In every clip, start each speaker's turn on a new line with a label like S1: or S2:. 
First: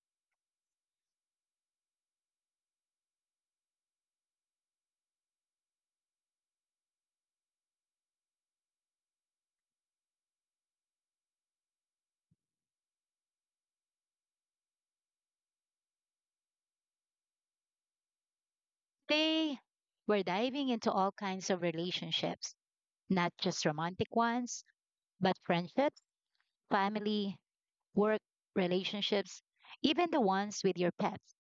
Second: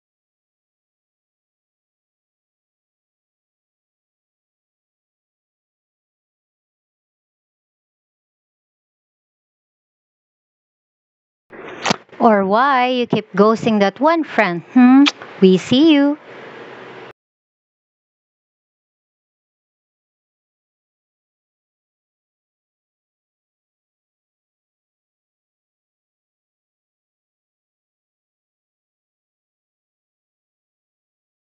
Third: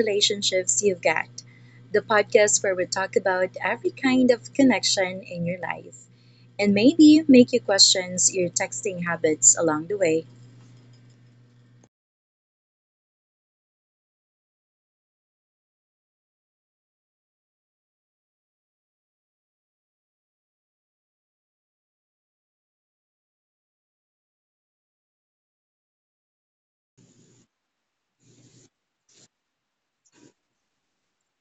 S1: Relationships You've Got, the podcast where we talk about every kind of connection in your life and maybe make you question your texting habits along the way.
S2: Or why you keep ghosting that one friend? Hmm? We see you.
S3: Today, we're diving into all kinds of relationships, not just romantic ones, but friendships, family, work relationships, even the ones with your pets.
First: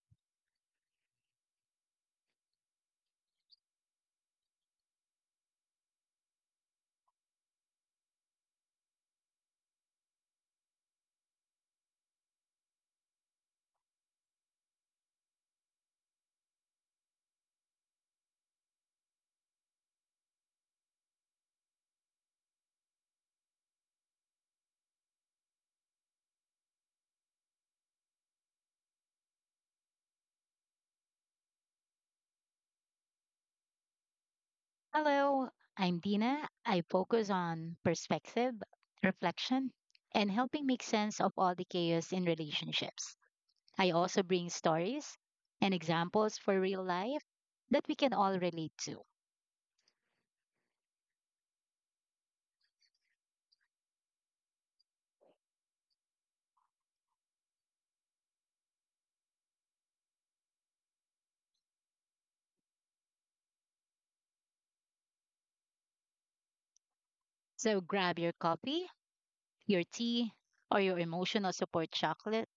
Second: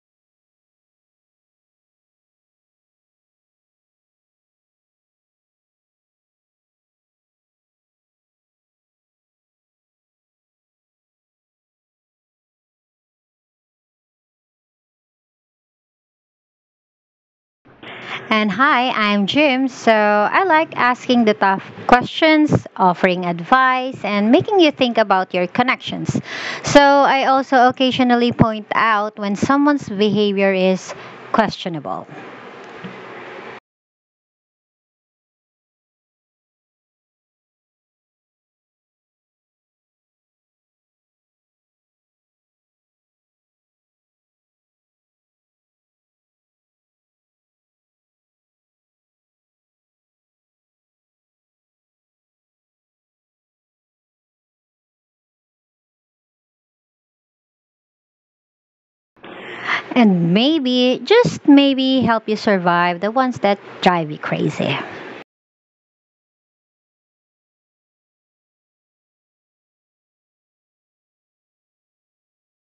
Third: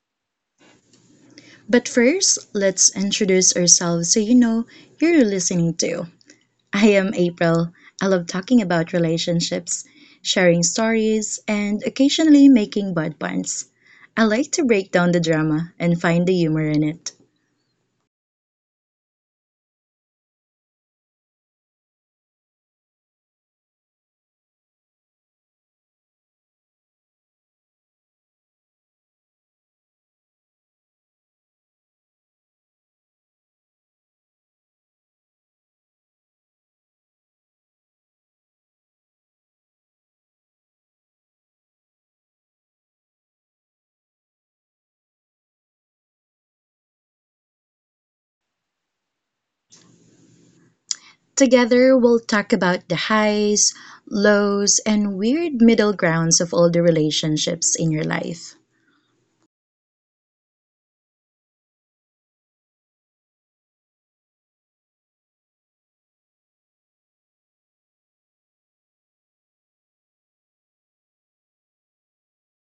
S1: But first, let's introduce ourselves so you know who you're listening to. I am April. I love talking about relationships, sharing stories, and occasionally making bud puns. I like to break down the drama and find the humor in it.
S2: And hi, I'm Jim. I like asking the tough questions, offering advice, and making you think about your connections. I also occasionally point out when someone's behavior is questionable
S3: Hello, I'm Dina. I focus on perspective, reflection, and helping make sense of all the chaos in relationships. I also bring stories and examples for real life that we can all relate to.
S1: Together we'll talk about the highs, lows, and weird middle grounds of all the relationships in your life.
S2: and maybe just maybe help you survive the ones that drive you crazy.
S3: So grab your coffee, your tea, or your emotional support chocolate.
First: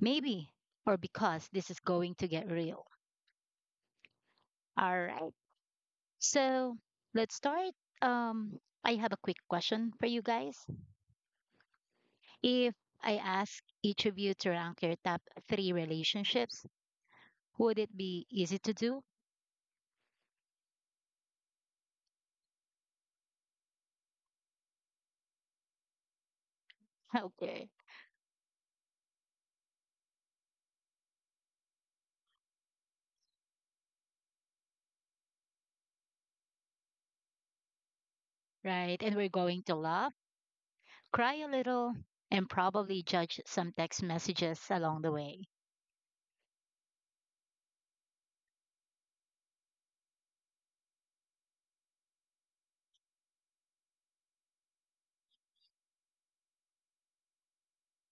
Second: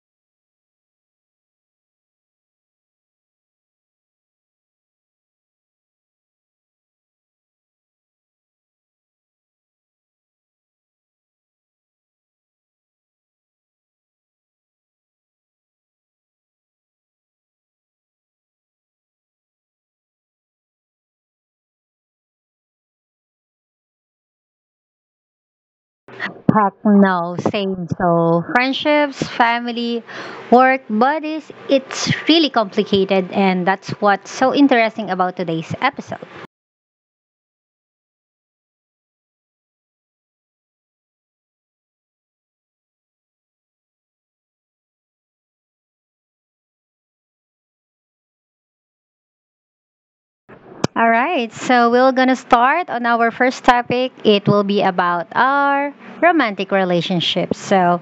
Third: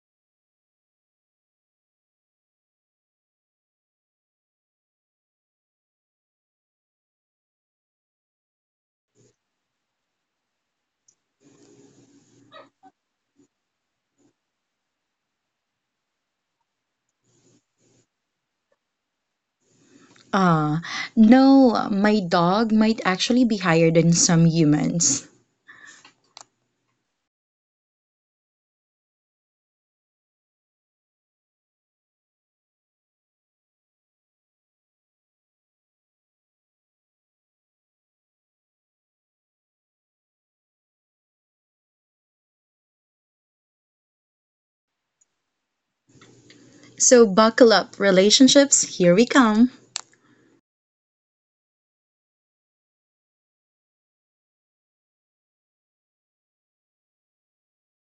S3: Maybe, or because this is going to get real. All right. So let's start. Um, I have a quick question for you guys. If I ask each of you to rank your top three relationships, would it be easy to do?
S1: Ah, no, my dog might actually be higher than some humans.
S2: Heck no,
S3: Okay.
S2: same. So, friendships, family, work, buddies, it's really complicated, and that's what's so interesting about today's episode.
S3: Right. And we're going to laugh, cry a little, and probably judge some text messages along the way.
S1: So buckle up, relationships, here we come.
S2: All right, so we're gonna start on our first topic. It will be about our romantic relationships. So,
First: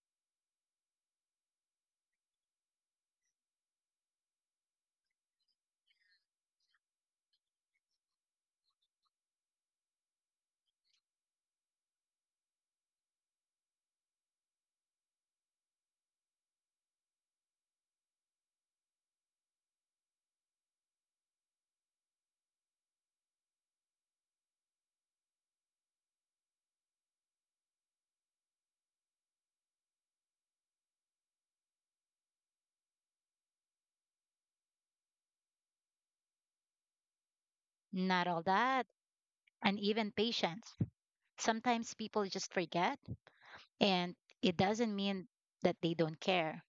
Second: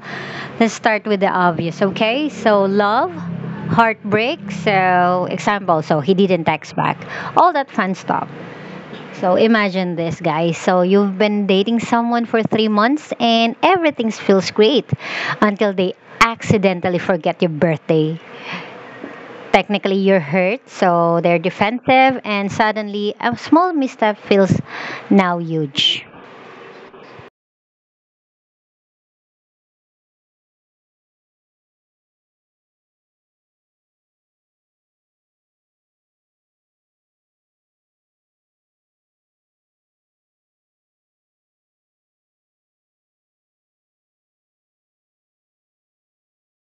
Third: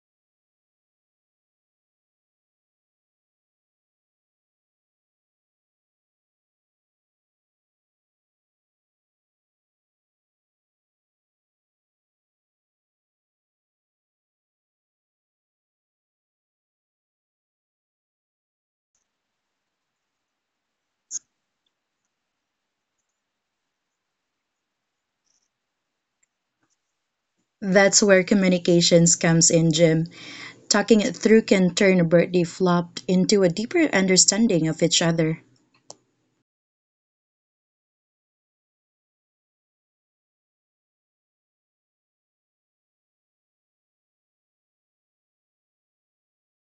S2: let's start with the obvious, okay? So, love, heartbreak, so example, so he didn't text back, all that fun stuff. So imagine this, guys. So you've been dating someone for 3 months and everything feels great until they accidentally forget your birthday. Technically, you're hurt, so they're defensive, and suddenly a small misstep feels now huge.
S1: That's where communications comes in, Jim. Talking it through can turn a birthday flop into a deeper understanding of each other.
S3: Not all that, and even patience. Sometimes people just forget, and it doesn't mean that they don't care.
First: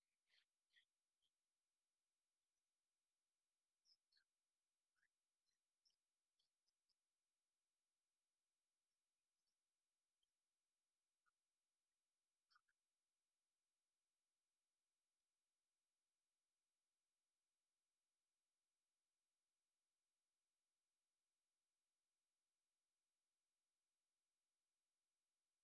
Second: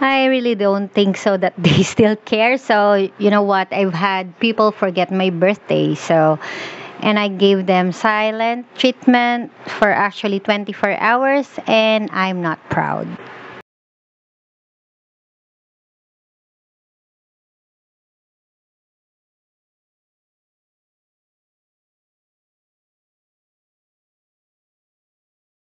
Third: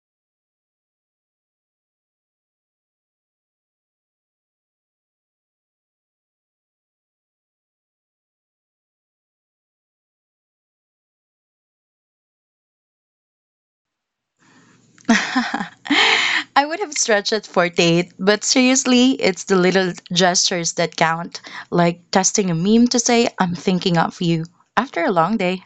S2: I really don't think so that they still care. So, you know what? I've had people forget my birthday. So, and I gave them silent treatment for actually 24 hours, and I'm not proud.
S1: I would have stretched at 48, but seriously, it's the little gestures that count, like testing a meme to say, I'm thinking of you after a long day.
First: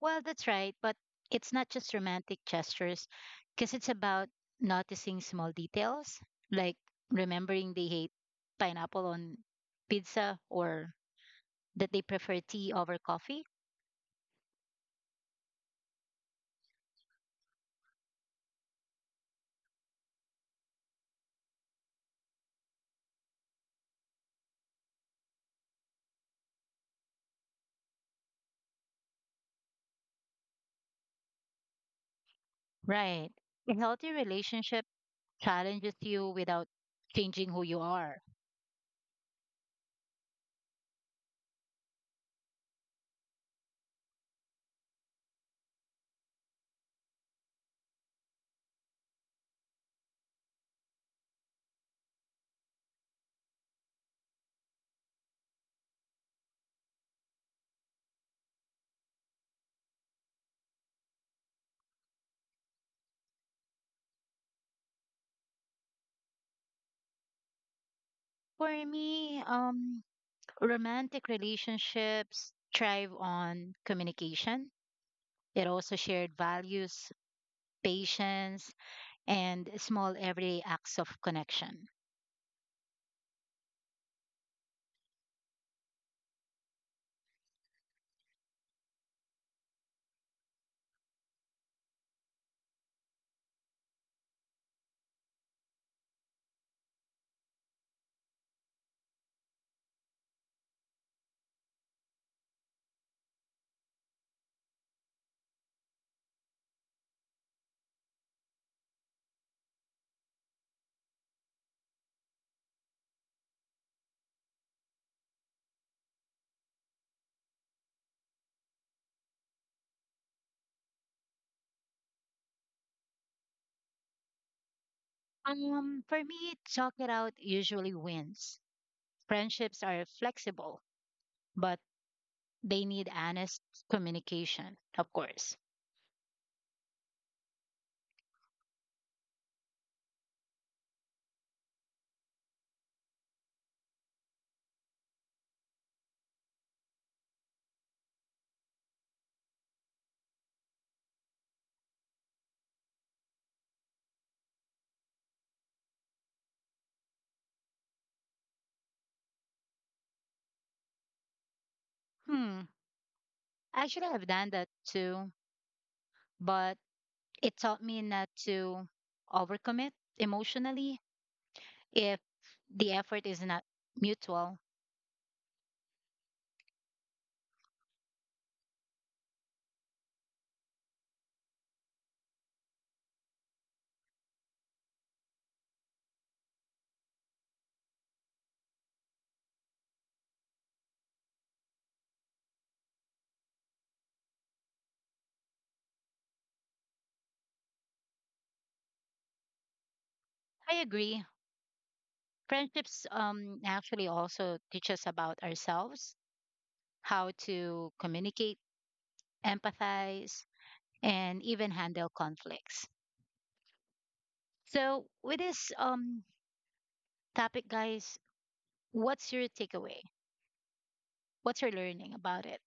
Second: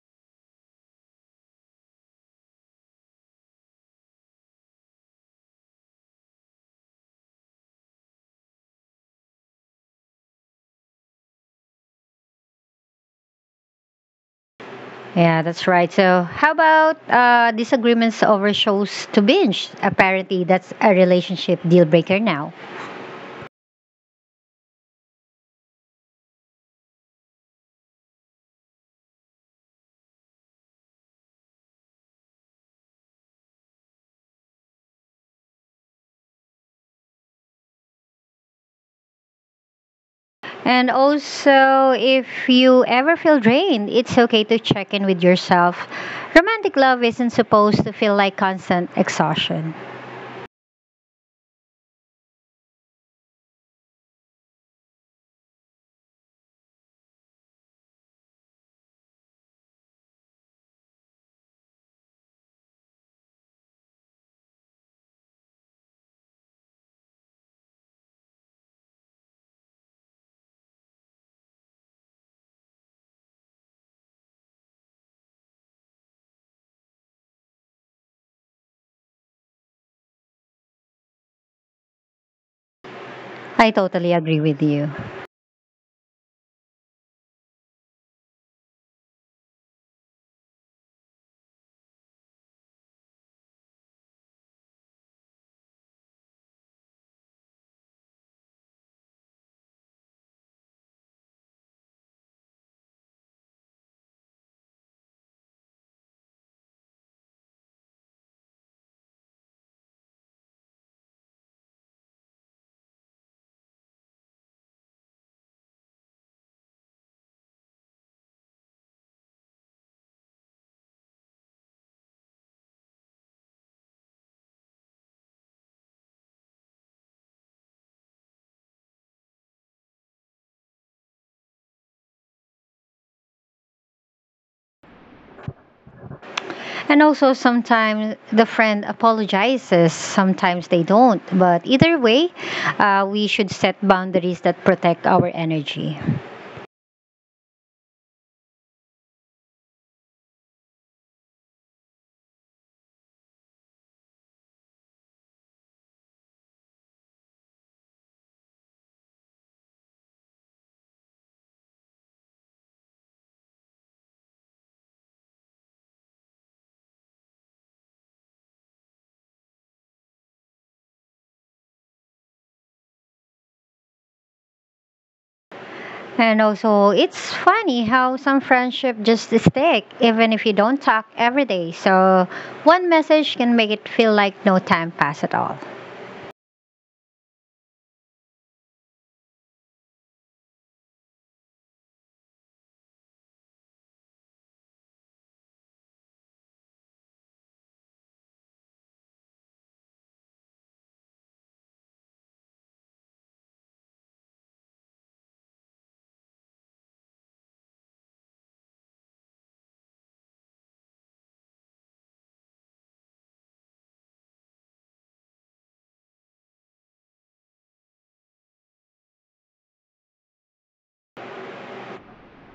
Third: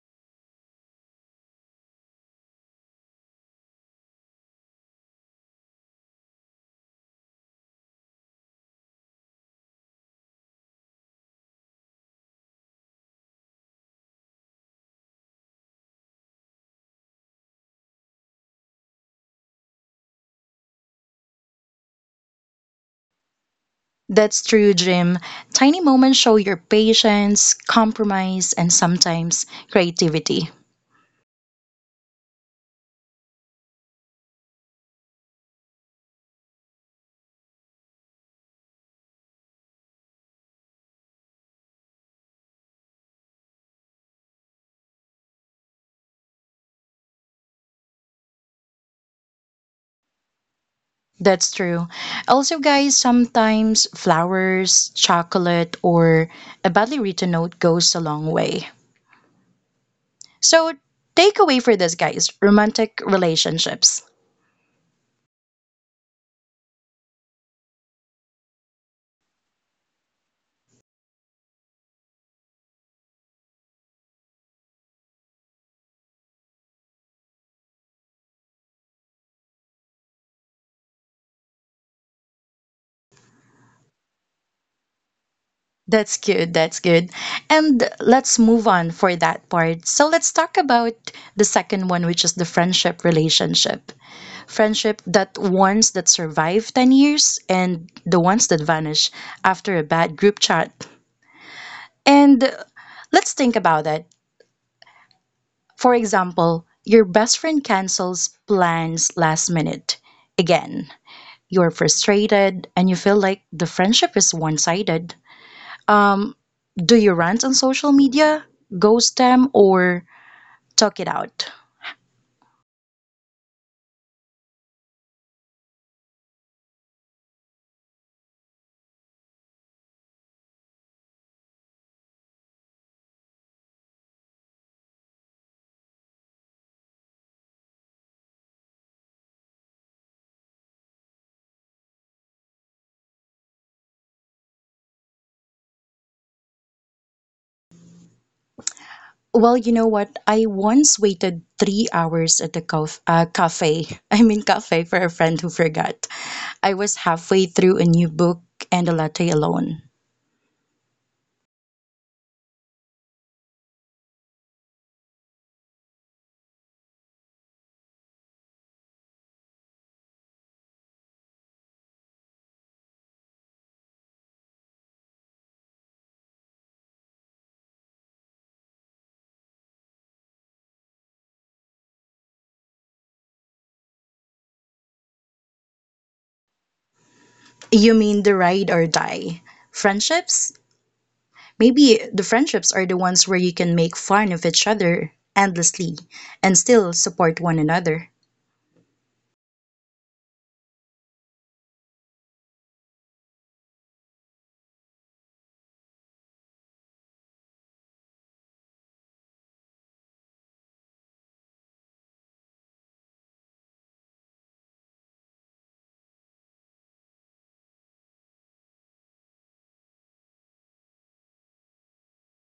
S3: Well, that's right, but it's not just romantic gestures because it's about noticing small details, like remembering they hate pineapple on pizza or that they prefer tea over coffee.
S2: Yeah, that's right. So, how about disagreements over shows to binge? Apparently, that's a relationship deal breaker now.
S1: That's true, Jim. Tiny moments show your patience, compromise, and sometimes creativity.
S3: Right. A healthy relationship challenges you without changing who you are.
S2: And also, if you ever feel drained, it's okay to check in with yourself. Romantic love isn't supposed to feel like constant exhaustion.
S1: That's true. Also, guys, sometimes flowers, chocolate, or a badly written note goes a long way. So, takeaway for this, guys, romantic relationships.
S3: For me, romantic relationships thrive on communication. It also shared values, patience, and small everyday acts of connection.
S2: I totally agree with you.
S1: That's good. That's good. And let's move on for that part. So let's talk about the second one, which is the friendship relationship. Friendship, that ones that survive 10 years and the ones that vanish after a bad group chat. And let's think about it. For example, your best friend cancels plans last minute. Again, you're frustrated and you feel like the friendship is one sided Um, do you rant on social media, ghost them, or talk it out?
S3: For me, talk it out usually wins. Friendships are flexible, but they need honest communication, of course.
S2: And also, sometimes the friend apologizes, sometimes they don't. But either way, we should set boundaries that protect our energy.
S1: Well, you know what? I once waited 3 hours at the cafe. I mean, cafe for a friend who forgot. I was halfway through a new book and a latte alone.
S3: Hmm. Actually, I've done that too, but it taught me not to overcommit emotionally if the effort is not mutual.
S2: And also, it's funny how some friendship just stick even if you don't talk every day. So, one message can make it feel like no time passed at all.
S1: You mean the ride or die? Friendships? Maybe the friendships are the ones where you can make fun of each other endlessly and still support one another.
S3: I agree. Friendships actually also teach us about ourselves, how to communicate, empathize, and even handle conflicts. So, with this topic, guys, what's your takeaway? What's your learning about it?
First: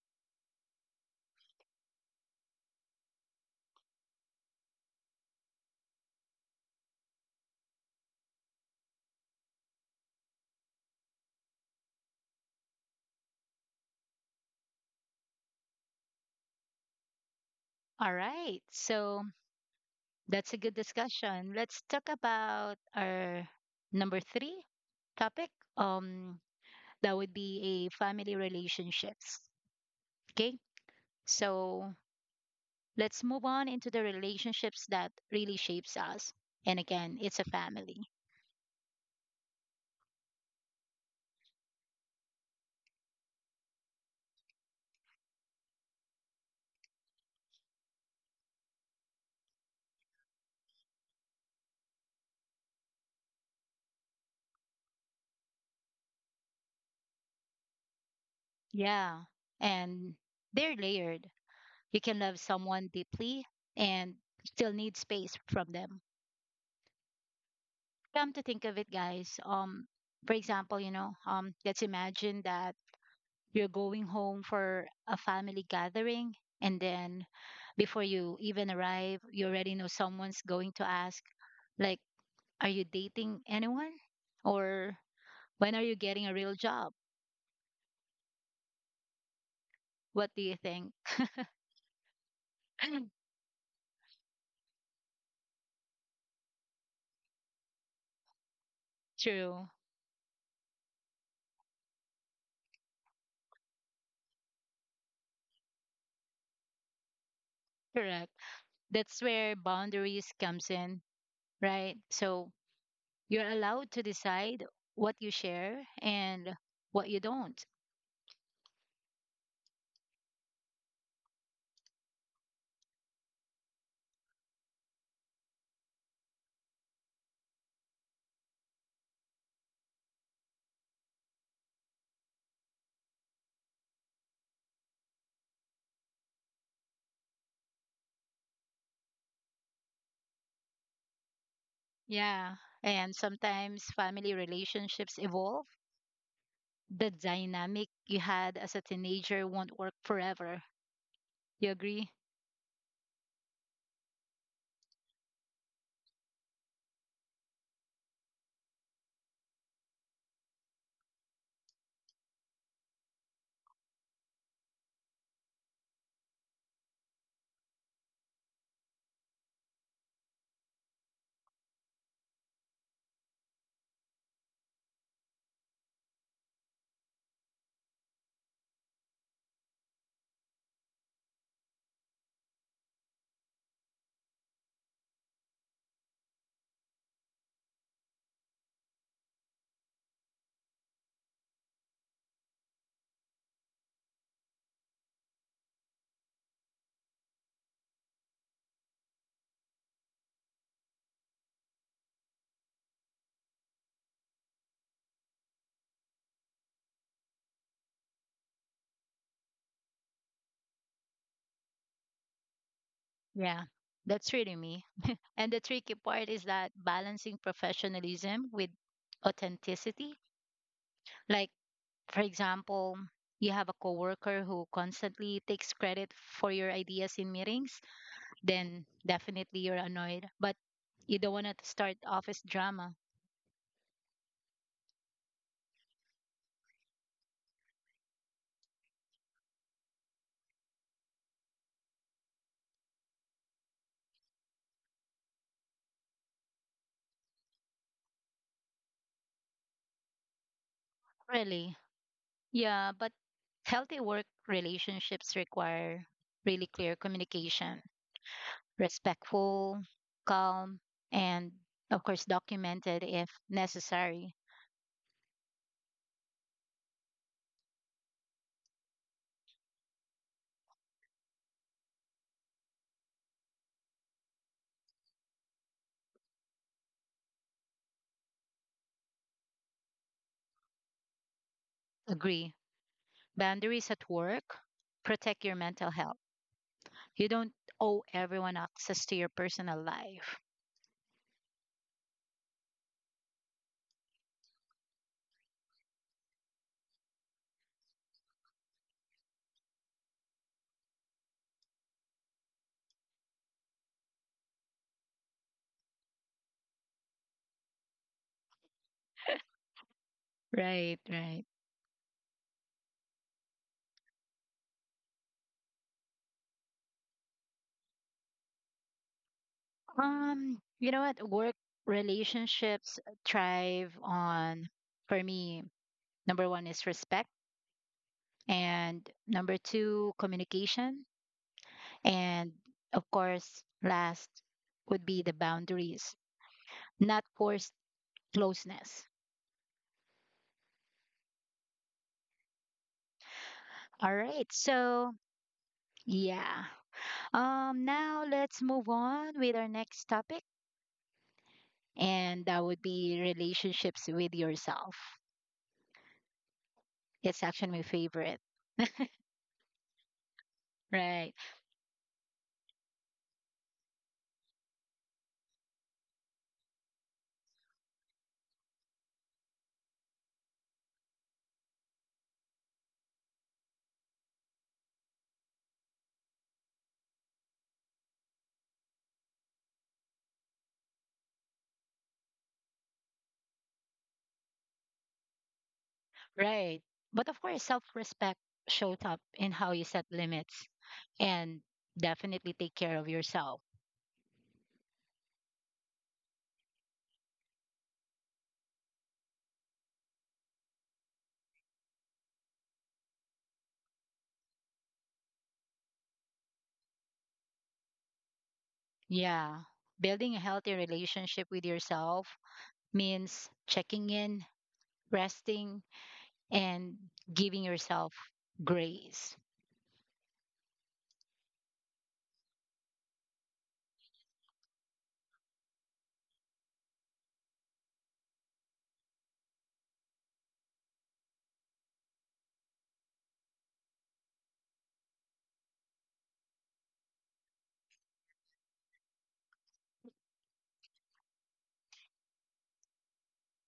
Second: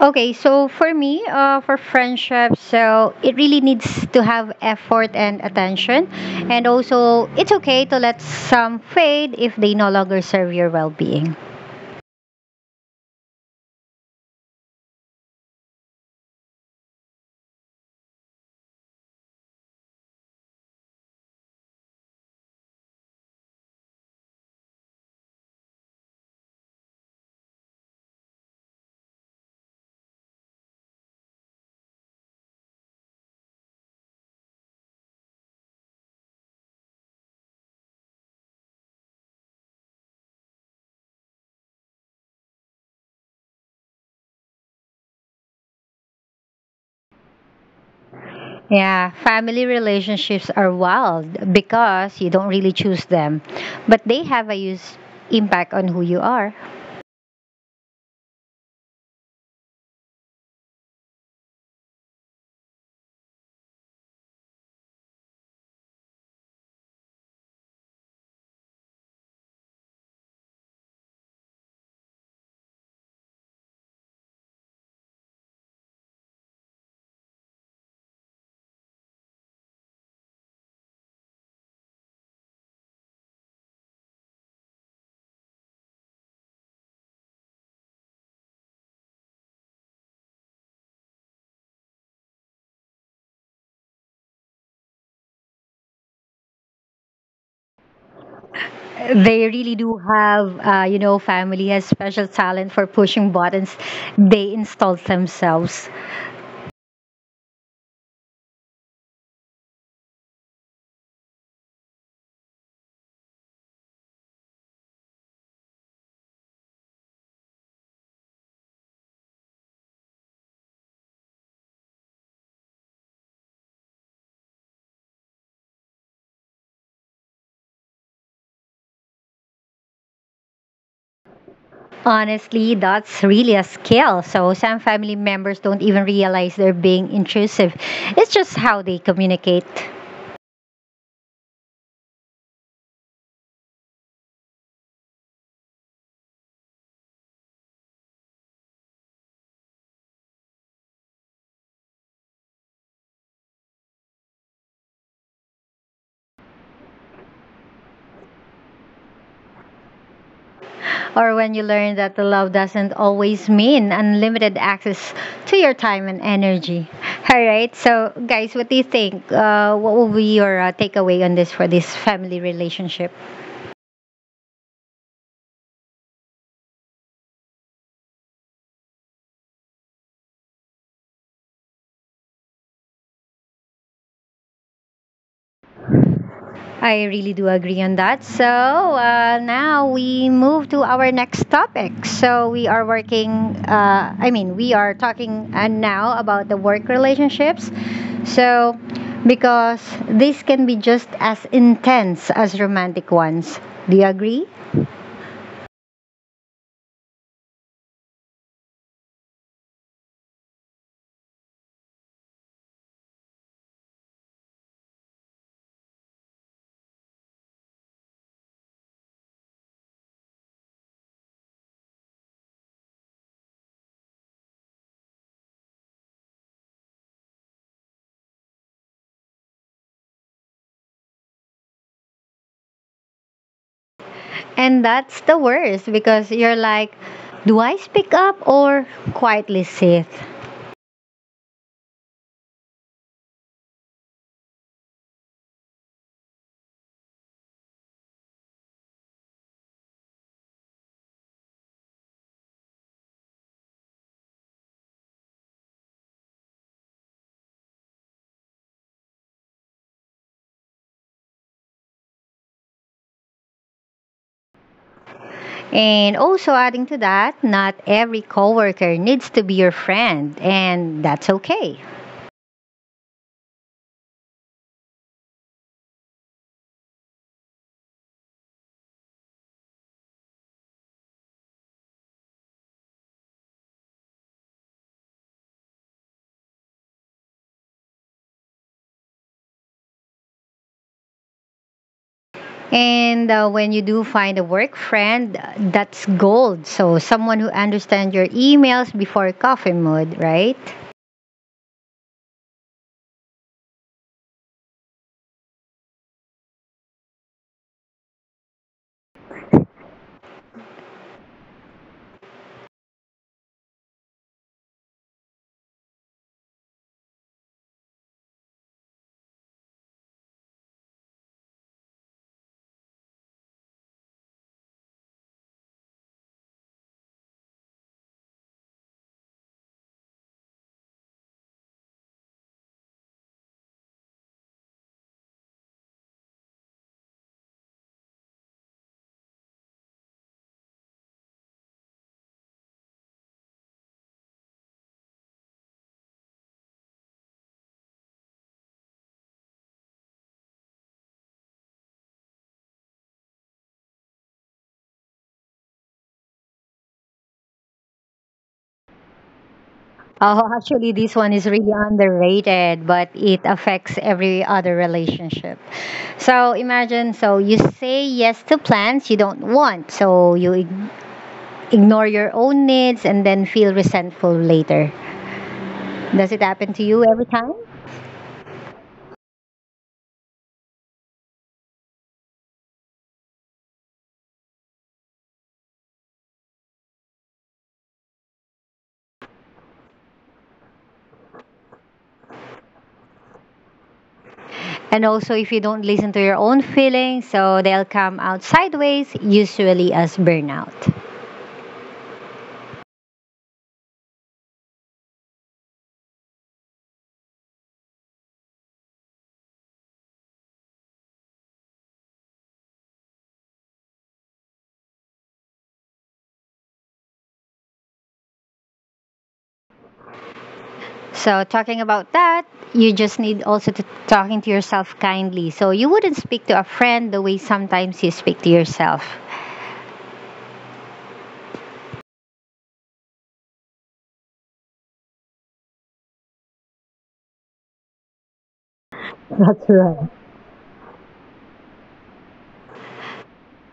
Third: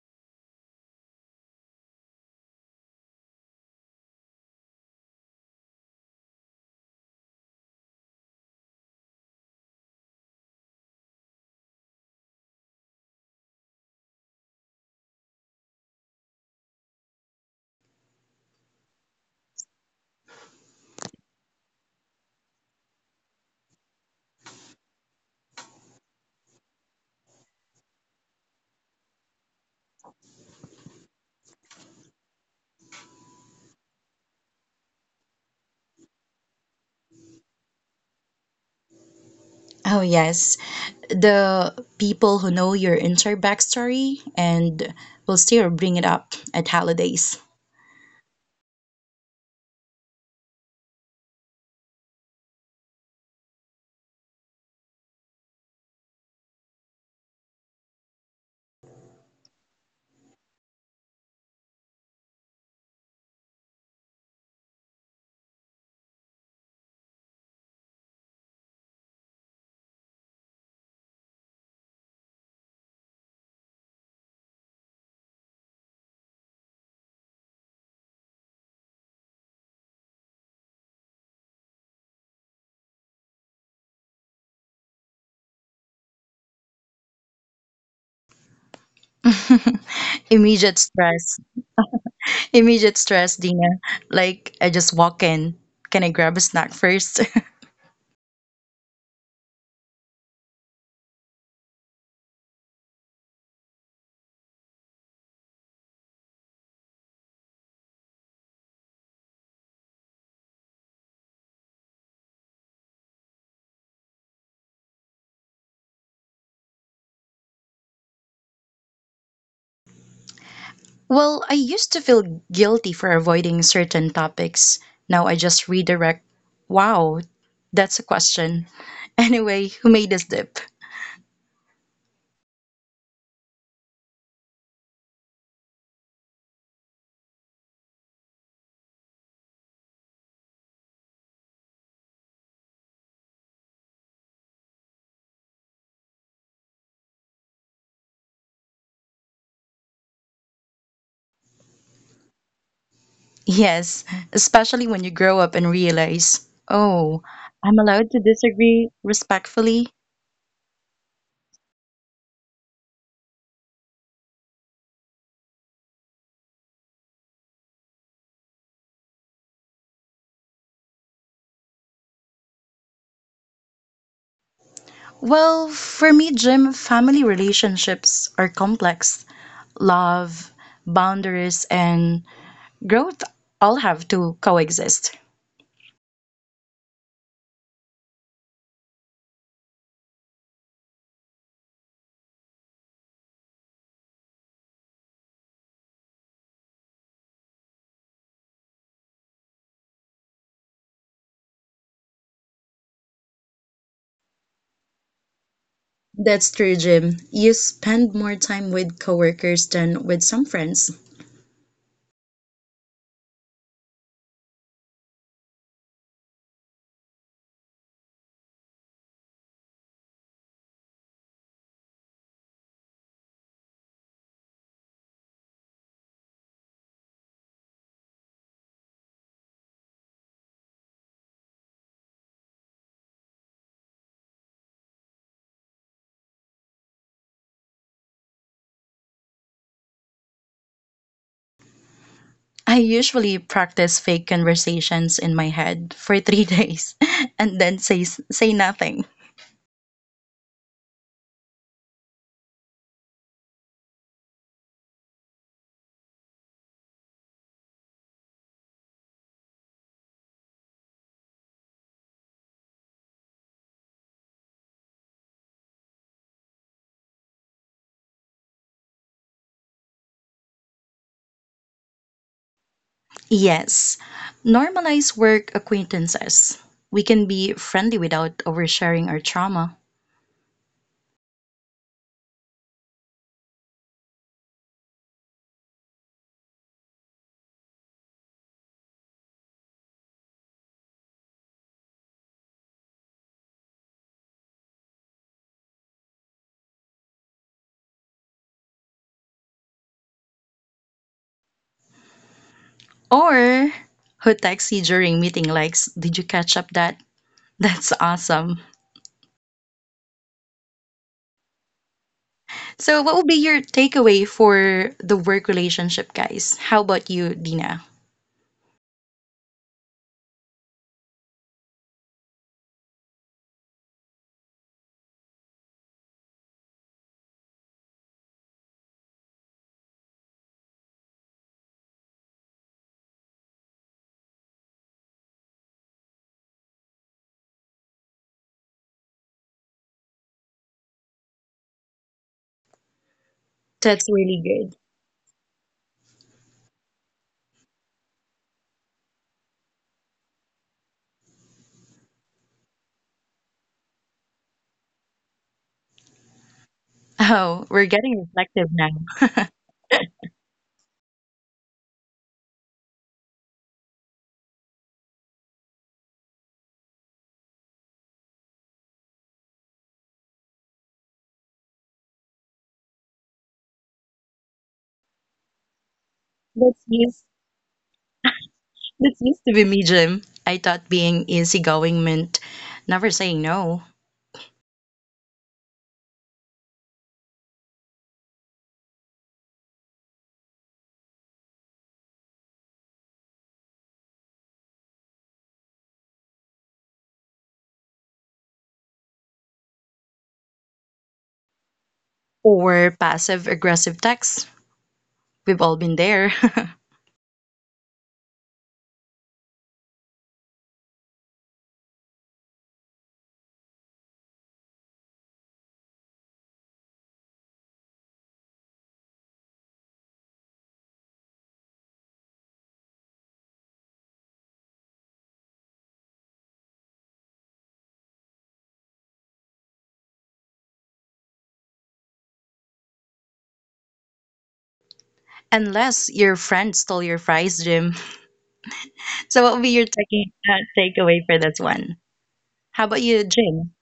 S2: Okay, so for me, for friendship, so it really needs to have effort and attention. And also, it's okay to let some fade if they no longer serve your well being.
S3: All right. So, that's a good discussion. Let's talk about our number three topic. Um, that would be a family relationships. Okay. So, let's move on into the relationships that really shapes us. And again, it's a family.
S1: Oh, yes, the people who know your entire backstory and will still bring it up at holidays.
S2: Yeah, family relationships are wild because you don't really choose them, but they have a huge impact on who you are.
S3: Yeah. And they're layered. You can love someone deeply and still need space from them. Come to think of it, guys. For example, let's imagine that you're going home for a family gathering, and then before you even arrive, you already know someone's going to ask, like, are you dating anyone, or when are you getting a real job? What do you
S1: Immediate
S3: think?
S1: stress, immediate stress, Dina. Like, I just walk in. Can I grab a snack first?
S2: They
S3: True.
S2: really do have, you know, family has special talent for pushing buttons they installed themselves.
S3: Correct. That's where boundaries comes in, right? So you're allowed to decide what you share and what you don't.
S1: Well, I used to feel guilty for avoiding certain topics. Now I just redirect. Wow, that's a question. Anyway, who made this dip?
S2: Honestly, that's really a skill. So some family members don't even realize they're being intrusive. It's just how they communicate.
S3: Yeah, and sometimes family relationships evolve. The dynamic you had as a teenager won't work forever. You agree?
S1: Yes, especially when you grow up and realize, oh, I'm allowed to disagree respectfully.
S2: Or when you learn that the love doesn't always mean unlimited access to your time and energy. All right. So, guys, what do you think? What will be your takeaway on this for this family relationship?
S1: Well, for me, Jim, family relationships are complex. Love, boundaries, and growth all have to coexist.
S2: I really do agree on that. So now we move to our next topic. We are talking now about the work relationships. So, because this can be just as intense as romantic ones. Do you agree?
S1: That's true, Jim. You spend more time with coworkers than with some friends.
S3: Yeah, that's really me. And the tricky part is that balancing professionalism with authenticity. Like, for example, you have a coworker who constantly takes credit for your ideas in meetings, then definitely you're annoyed. But you don't want to start office drama.
S2: And that's the worst because you're like, do I speak up or quietly sit?
S1: I usually practice fake conversations in my head for three days and then say nothing.
S3: Really? Yeah, but healthy work relationships require really clear communication, respectful, calm, and of course documented if necessary.
S2: And also adding to that, not every coworker needs to be your friend, and that's okay.
S1: Yes, normalize work acquaintances. We can be friendly without oversharing our trauma.
S3: Agree. Boundaries at work protect your mental health. You don't owe everyone access to your personal life.
S2: And when you do find a work friend, that's gold. So someone who understands your emails before coffee mood, right?
S1: Or who texts you during meeting likes, did you catch up that? That's awesome.
S3: Right, right.
S1: So what would be your takeaway for the work relationship, guys? How about you, Dina?
S3: You know what? Work relationships thrive on, for me, number one is respect, and number two, communication. And of course, last would be the boundaries. Not forced closeness.
S1: That's
S3: All
S1: really
S3: right.
S1: good.
S3: So, yeah. Now let's move on with our next topic, and that would be relationships with yourself. It's
S1: Oh,
S3: actually
S1: we're
S3: my
S1: getting
S3: favorite.
S1: reflective now.
S2: Oh, actually, this
S3: Right.
S2: one is really underrated, but it affects every other relationship. So imagine, so you say yes to plans you don't want, so you ignore your own needs and then feel resentful later. Does it
S1: That's
S2: happen to you
S1: used
S2: every time?
S1: that's used to be me, Jim. I thought being easygoing meant never saying no,
S3: Right. But of course, self-respect showed up in how you set limits and definitely take care of yourself.
S2: And also, if you don't listen to your own feelings, so they'll come out sideways, usually as burnout.
S1: or passive aggressive texts. We've all been there.
S3: Yeah. Building a healthy relationship with yourself means checking in, resting, and giving yourself grace.
S2: So, talking about that, you just need also to talking to yourself kindly. So, you wouldn't speak to a friend the way sometimes you speak to yourself.
S1: Unless your friend stole your fries, Jim. So, what would be
S2: That's
S1: your
S2: right.
S1: takeaway for that one? How about you, Jim?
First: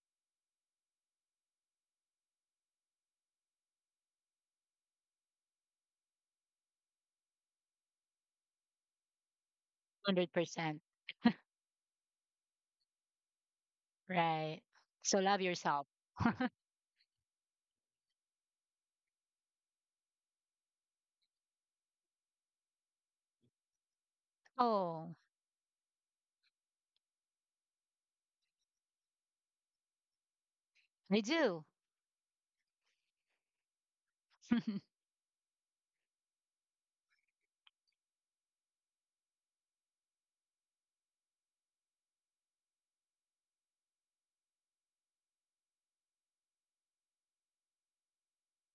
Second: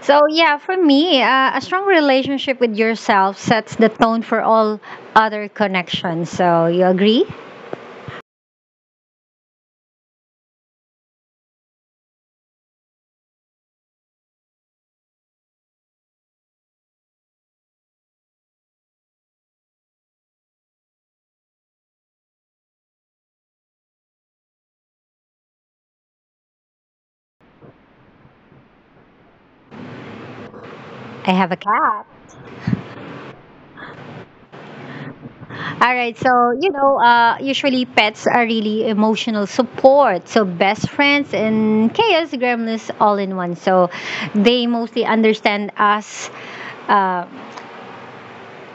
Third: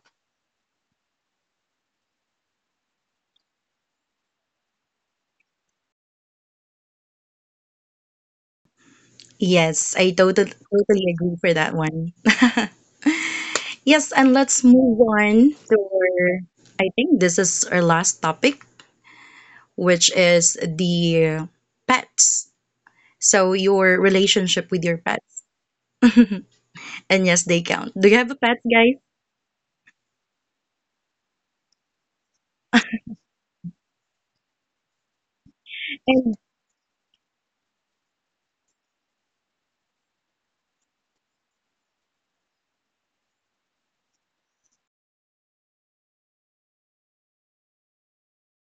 S2: So, yeah, for me, a strong relationship with yourself sets the tone for all other connections. So, you agree?
S1: Yes, I totally
S3: 100%.
S1: totally agree for that one. Yes, and
S3: Right.
S1: let's move
S3: So love
S1: on to
S3: yourself.
S1: our, I think this is our last topic, which is the pets. So your relationship with your
S3: Oh,
S1: pets. And yes, they count. Do you have a pet, guys?
S3: I
S2: I have a
S3: do
S2: cat. All right. So,
S1: And
S2: you know, usually pets are really emotional support. So, best friends and chaos gremlins all in one. So, they mostly understand us uh,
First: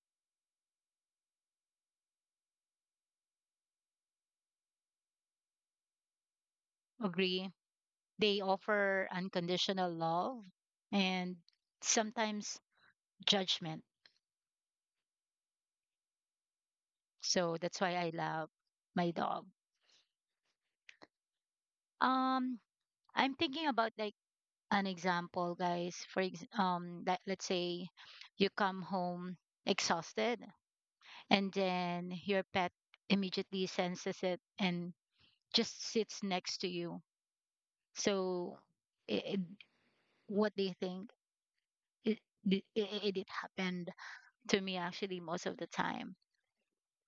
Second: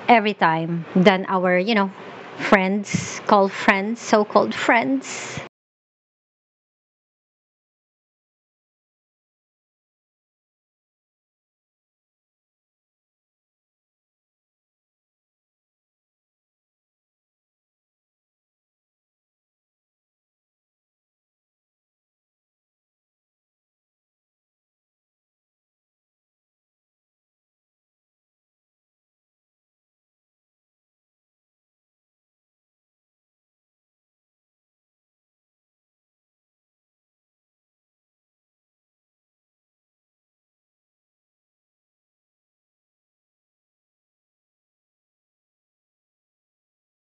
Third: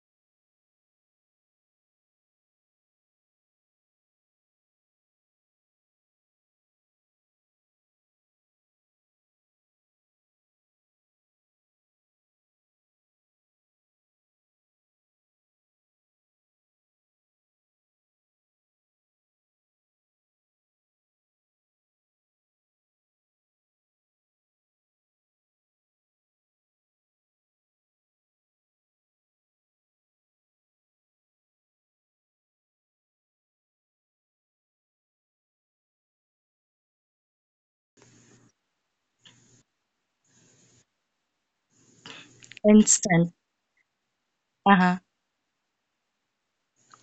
S2: every time than our, you know, so called friends.
S3: agree. They offer unconditional love and sometimes judgment. So that's why I love my dog. Um, I'm thinking about, like, an example, guys. Like, let's say you come home exhausted, and then your pet immediately senses it and just sits next to you. So it, what they think, it, it
S1: instant.
S3: happened to me,
S1: Uh-huh.
S3: actually, most of the time.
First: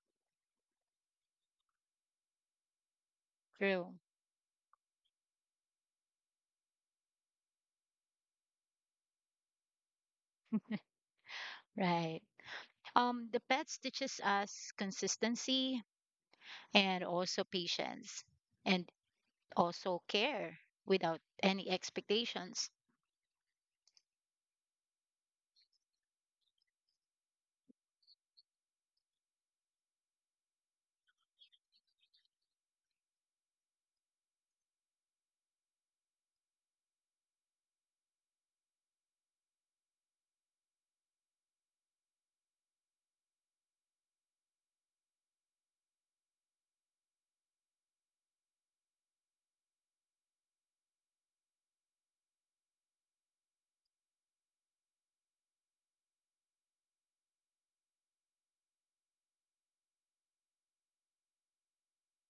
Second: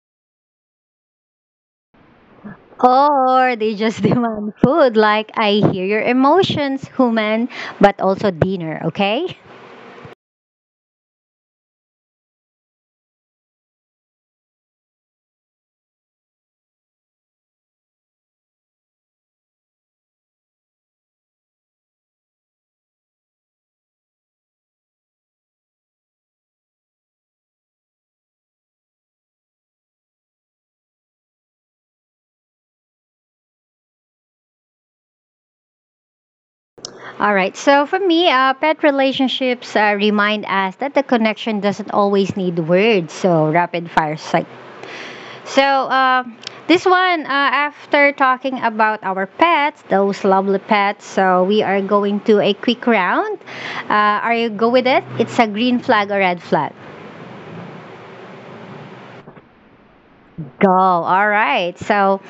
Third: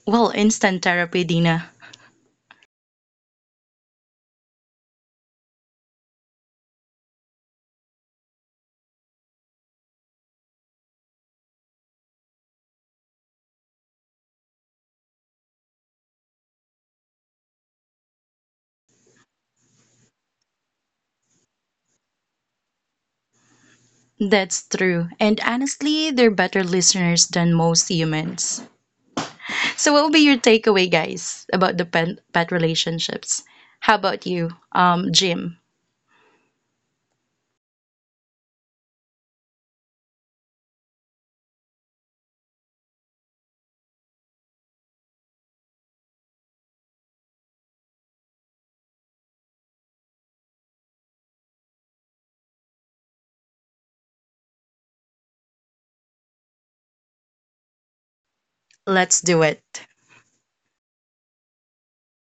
S1: Well, instant therapy, Dina.
S2: Or they
S3: True.
S2: just demand food, like, I hear your emotions, human, but also dinner, okay?
S3: Right. The pets teaches us consistency, and also patience, and also care without any expectations.
S1: That's true. And honestly, they're better listeners than most humans. So, what will be your takeaway, guys, about the pet relationships? How about you, Jim?
S2: All right. So for me, pet relationships remind us that the connection doesn't always need words. So rapid fire psych. So this one, after talking about our pets, those lovely pets, so we are going to a quick round. Are you go with it? It's a green flag or red flag.
S1: Let's do it.
S2: Go. All right. So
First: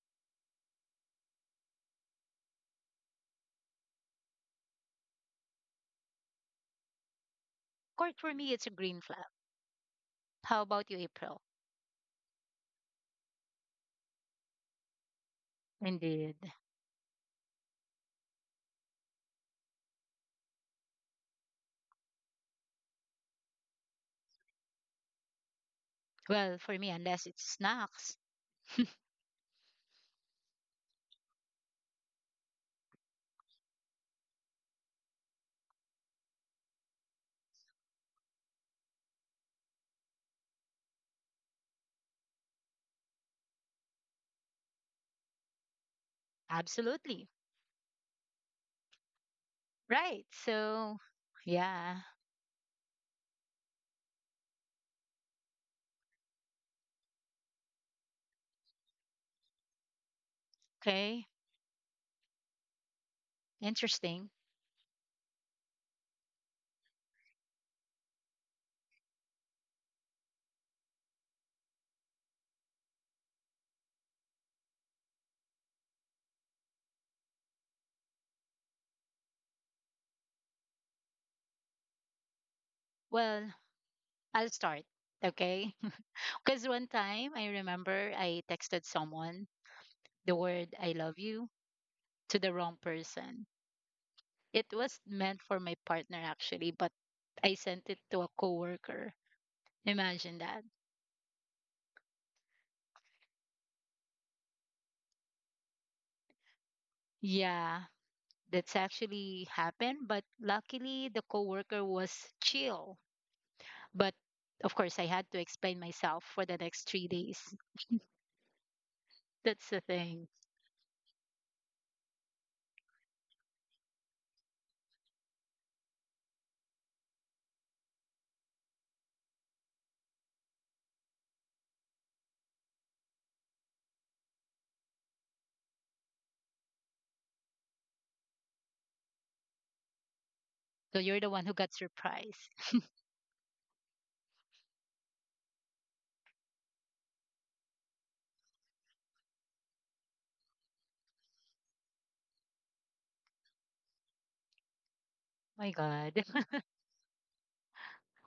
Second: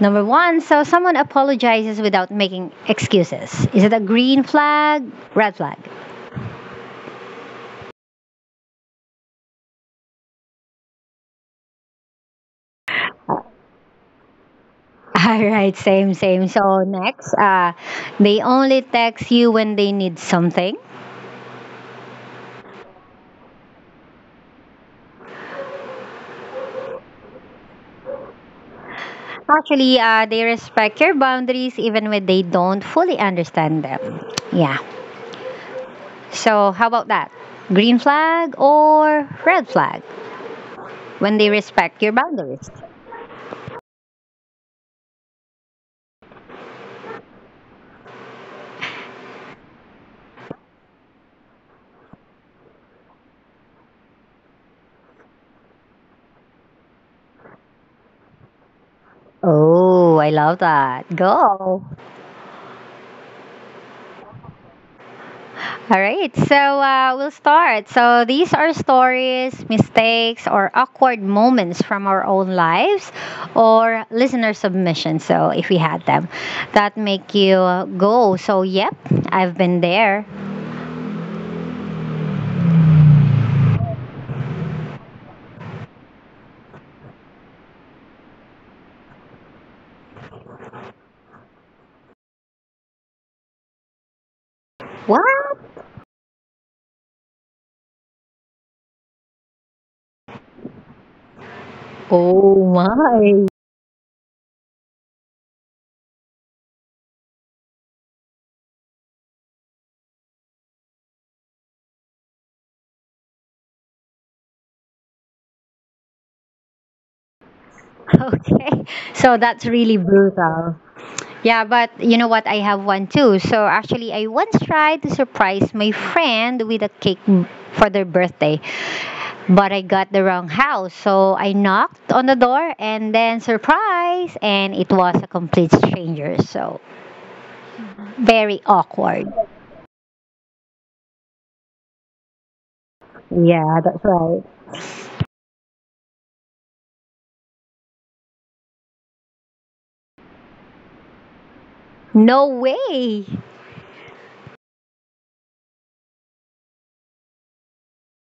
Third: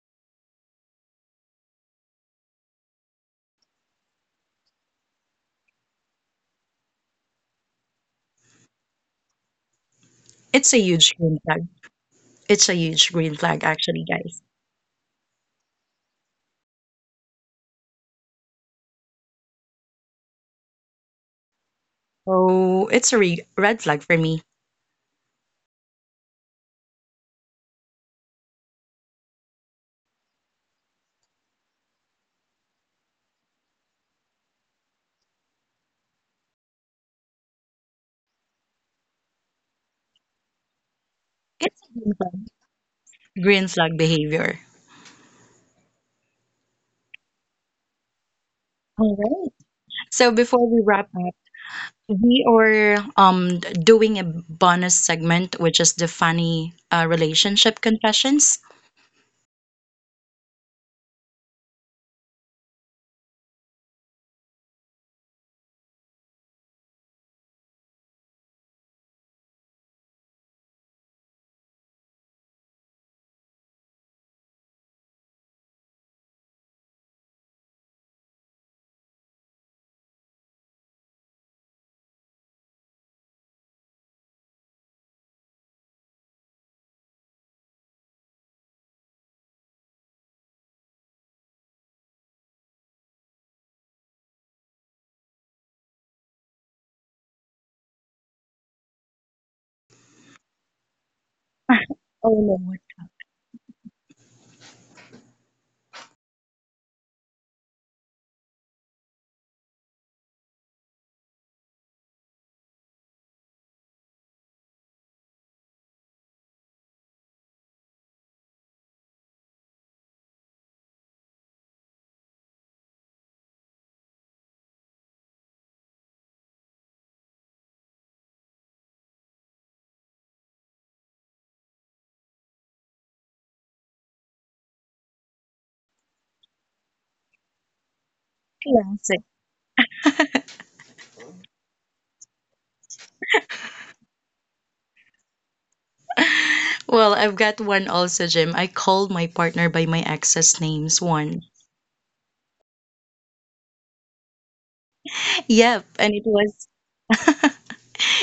S2: number one, so someone apologizes without making excuses. Is it a green flag, red flag?
S3: Of course, for me it's a green flag. How
S1: It's a
S3: about you,
S1: huge green
S3: April?
S1: flag. It's a huge green flag, actually, guys.
S2: All right, same,
S3: Indeed.
S2: same. So next, they only text you when they need something.
S1: Oh, it's a red flag for me.
S3: Well, for me, unless it's snacks.
S2: Actually, they respect your boundaries even when they don't fully understand them. Yeah. So how about that? Green flag or red flag when they
S1: It's a
S2: respect your
S1: green flag.
S2: boundaries?
S1: Green flag behavior.
S3: Absolutely.
S1: All right.
S3: Right.
S1: So before we
S3: So,
S1: wrap up,
S3: yeah.
S1: we are doing a bonus segment, which is the funny relationship confessions.
S2: Oh, I love that.
S3: Okay.
S2: Go.
S3: Interesting.
S2: All right, so we'll start. So these are stories, mistakes, or awkward moments from our own lives, or listener submissions. So if we had them, that make you go. So yep, I've been there.
S3: Well, I'll start. Okay. Because one time I remember I texted someone the word I love you to the wrong person. It was
S2: What?
S3: meant for my partner actually, but I sent it to a coworker. Imagine that.
S1: Oh no,
S2: Oh
S1: what
S2: my.
S3: Yeah, that's actually happened, but luckily the coworker was chill. But of course I had to explain myself for the next 3 days.
S2: Okay, so that's
S3: That's the
S2: really
S3: thing.
S2: brutal. Yeah, but you know what? I have one too. So actually, I once tried to surprise my friend with a cake for their birthday. But I got the wrong house, so I knocked on the door and then surprise, and it was a complete stranger. So very
S1: classic.
S2: awkward.
S3: So you're the one who got surprised.
S2: Yeah, that's right.
S1: Well, I've got one also, Jim. I called my partner by my ex's names one.
S2: No way.
S3: My
S1: Yep,
S3: god.
S1: and it was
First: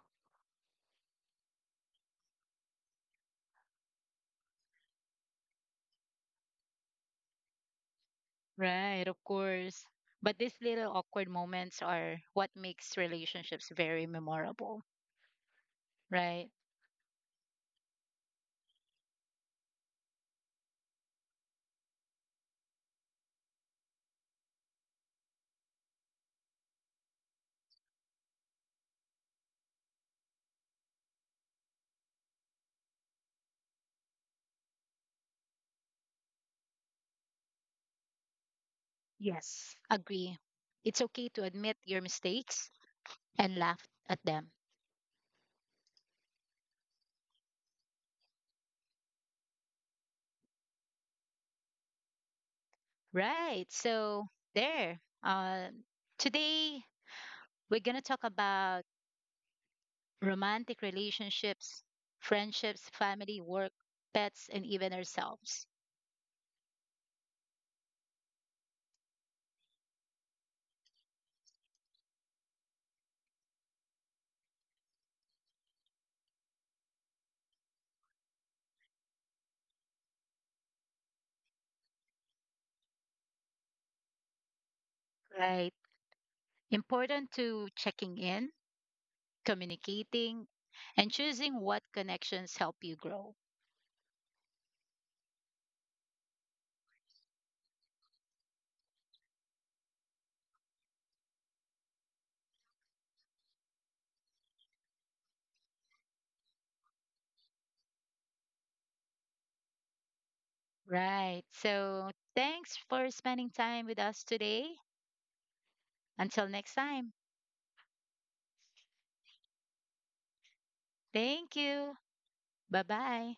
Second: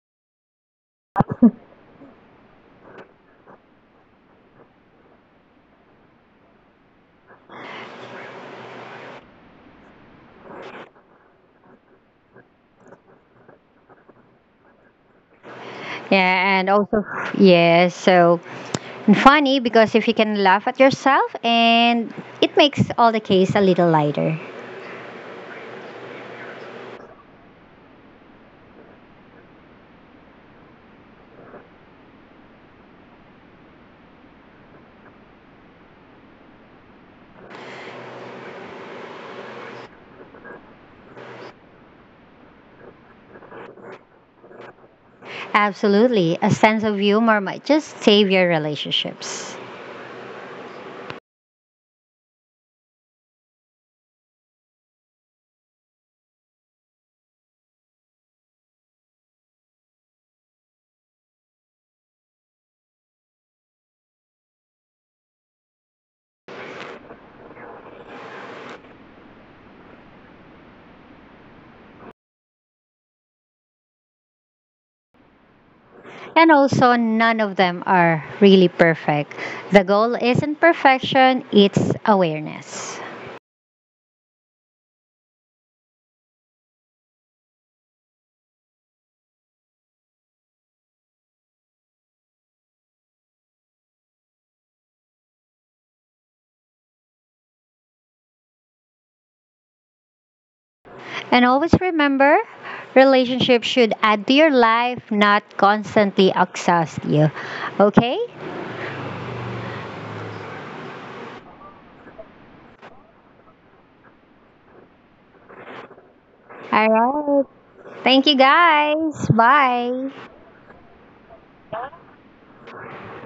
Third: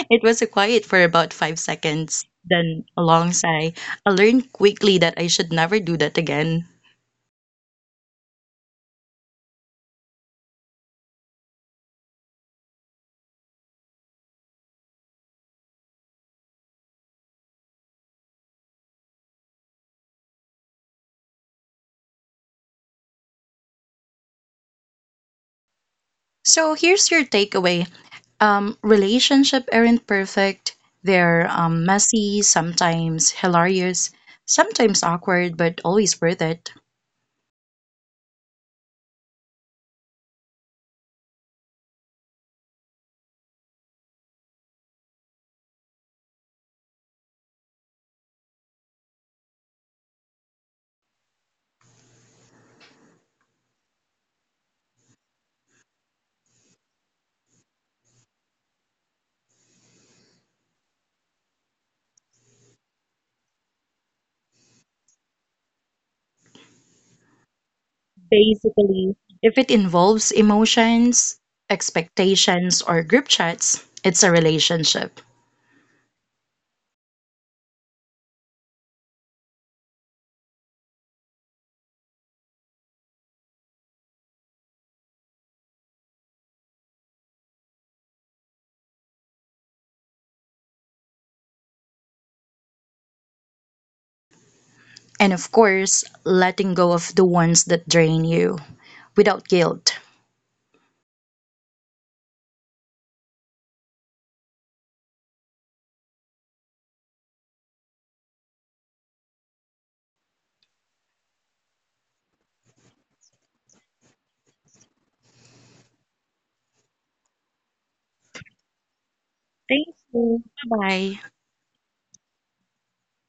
S1: it was a quiet for about 5 seconds, then a long sigh. I learned quickly that I should never do that again.
S3: Right, of course. But these little awkward moments are what makes relationships very memorable, right?
S2: Yeah, and also yeah, so and funny because if you can laugh at yourself and it makes all the case a little lighter.
S1: So here's your takeaway. Relationship aren't perfect. They're messy, sometimes hilarious, sometimes awkward, but always worth it.
S3: Yes. Agree. It's okay to admit your mistakes and laugh at them.
S2: Absolutely. A sense of humor might just save your relationships.
S3: Right. So there. Today we're gonna talk about romantic relationships, friendships, family, work, pets, and even ourselves.
S1: Basically, if it involves emotions, expectations, or group chats, it's a relationship.
S2: And also, none of them are really perfect. The goal isn't perfection, it's awareness.
S3: Right. Important to checking in, communicating, and choosing what connections help you grow.
S1: And of course, letting go of the ones that drain you without guilt.
S2: And always remember relationships should add to your life, not constantly exhaust you. Okay?
S3: Right. So thanks for spending time with us today. Until next
S2: All
S3: time,
S2: right. Thank you guys.
S1: Thank
S2: Bye.
S1: you. Bye bye.
S3: thank you. Bye bye.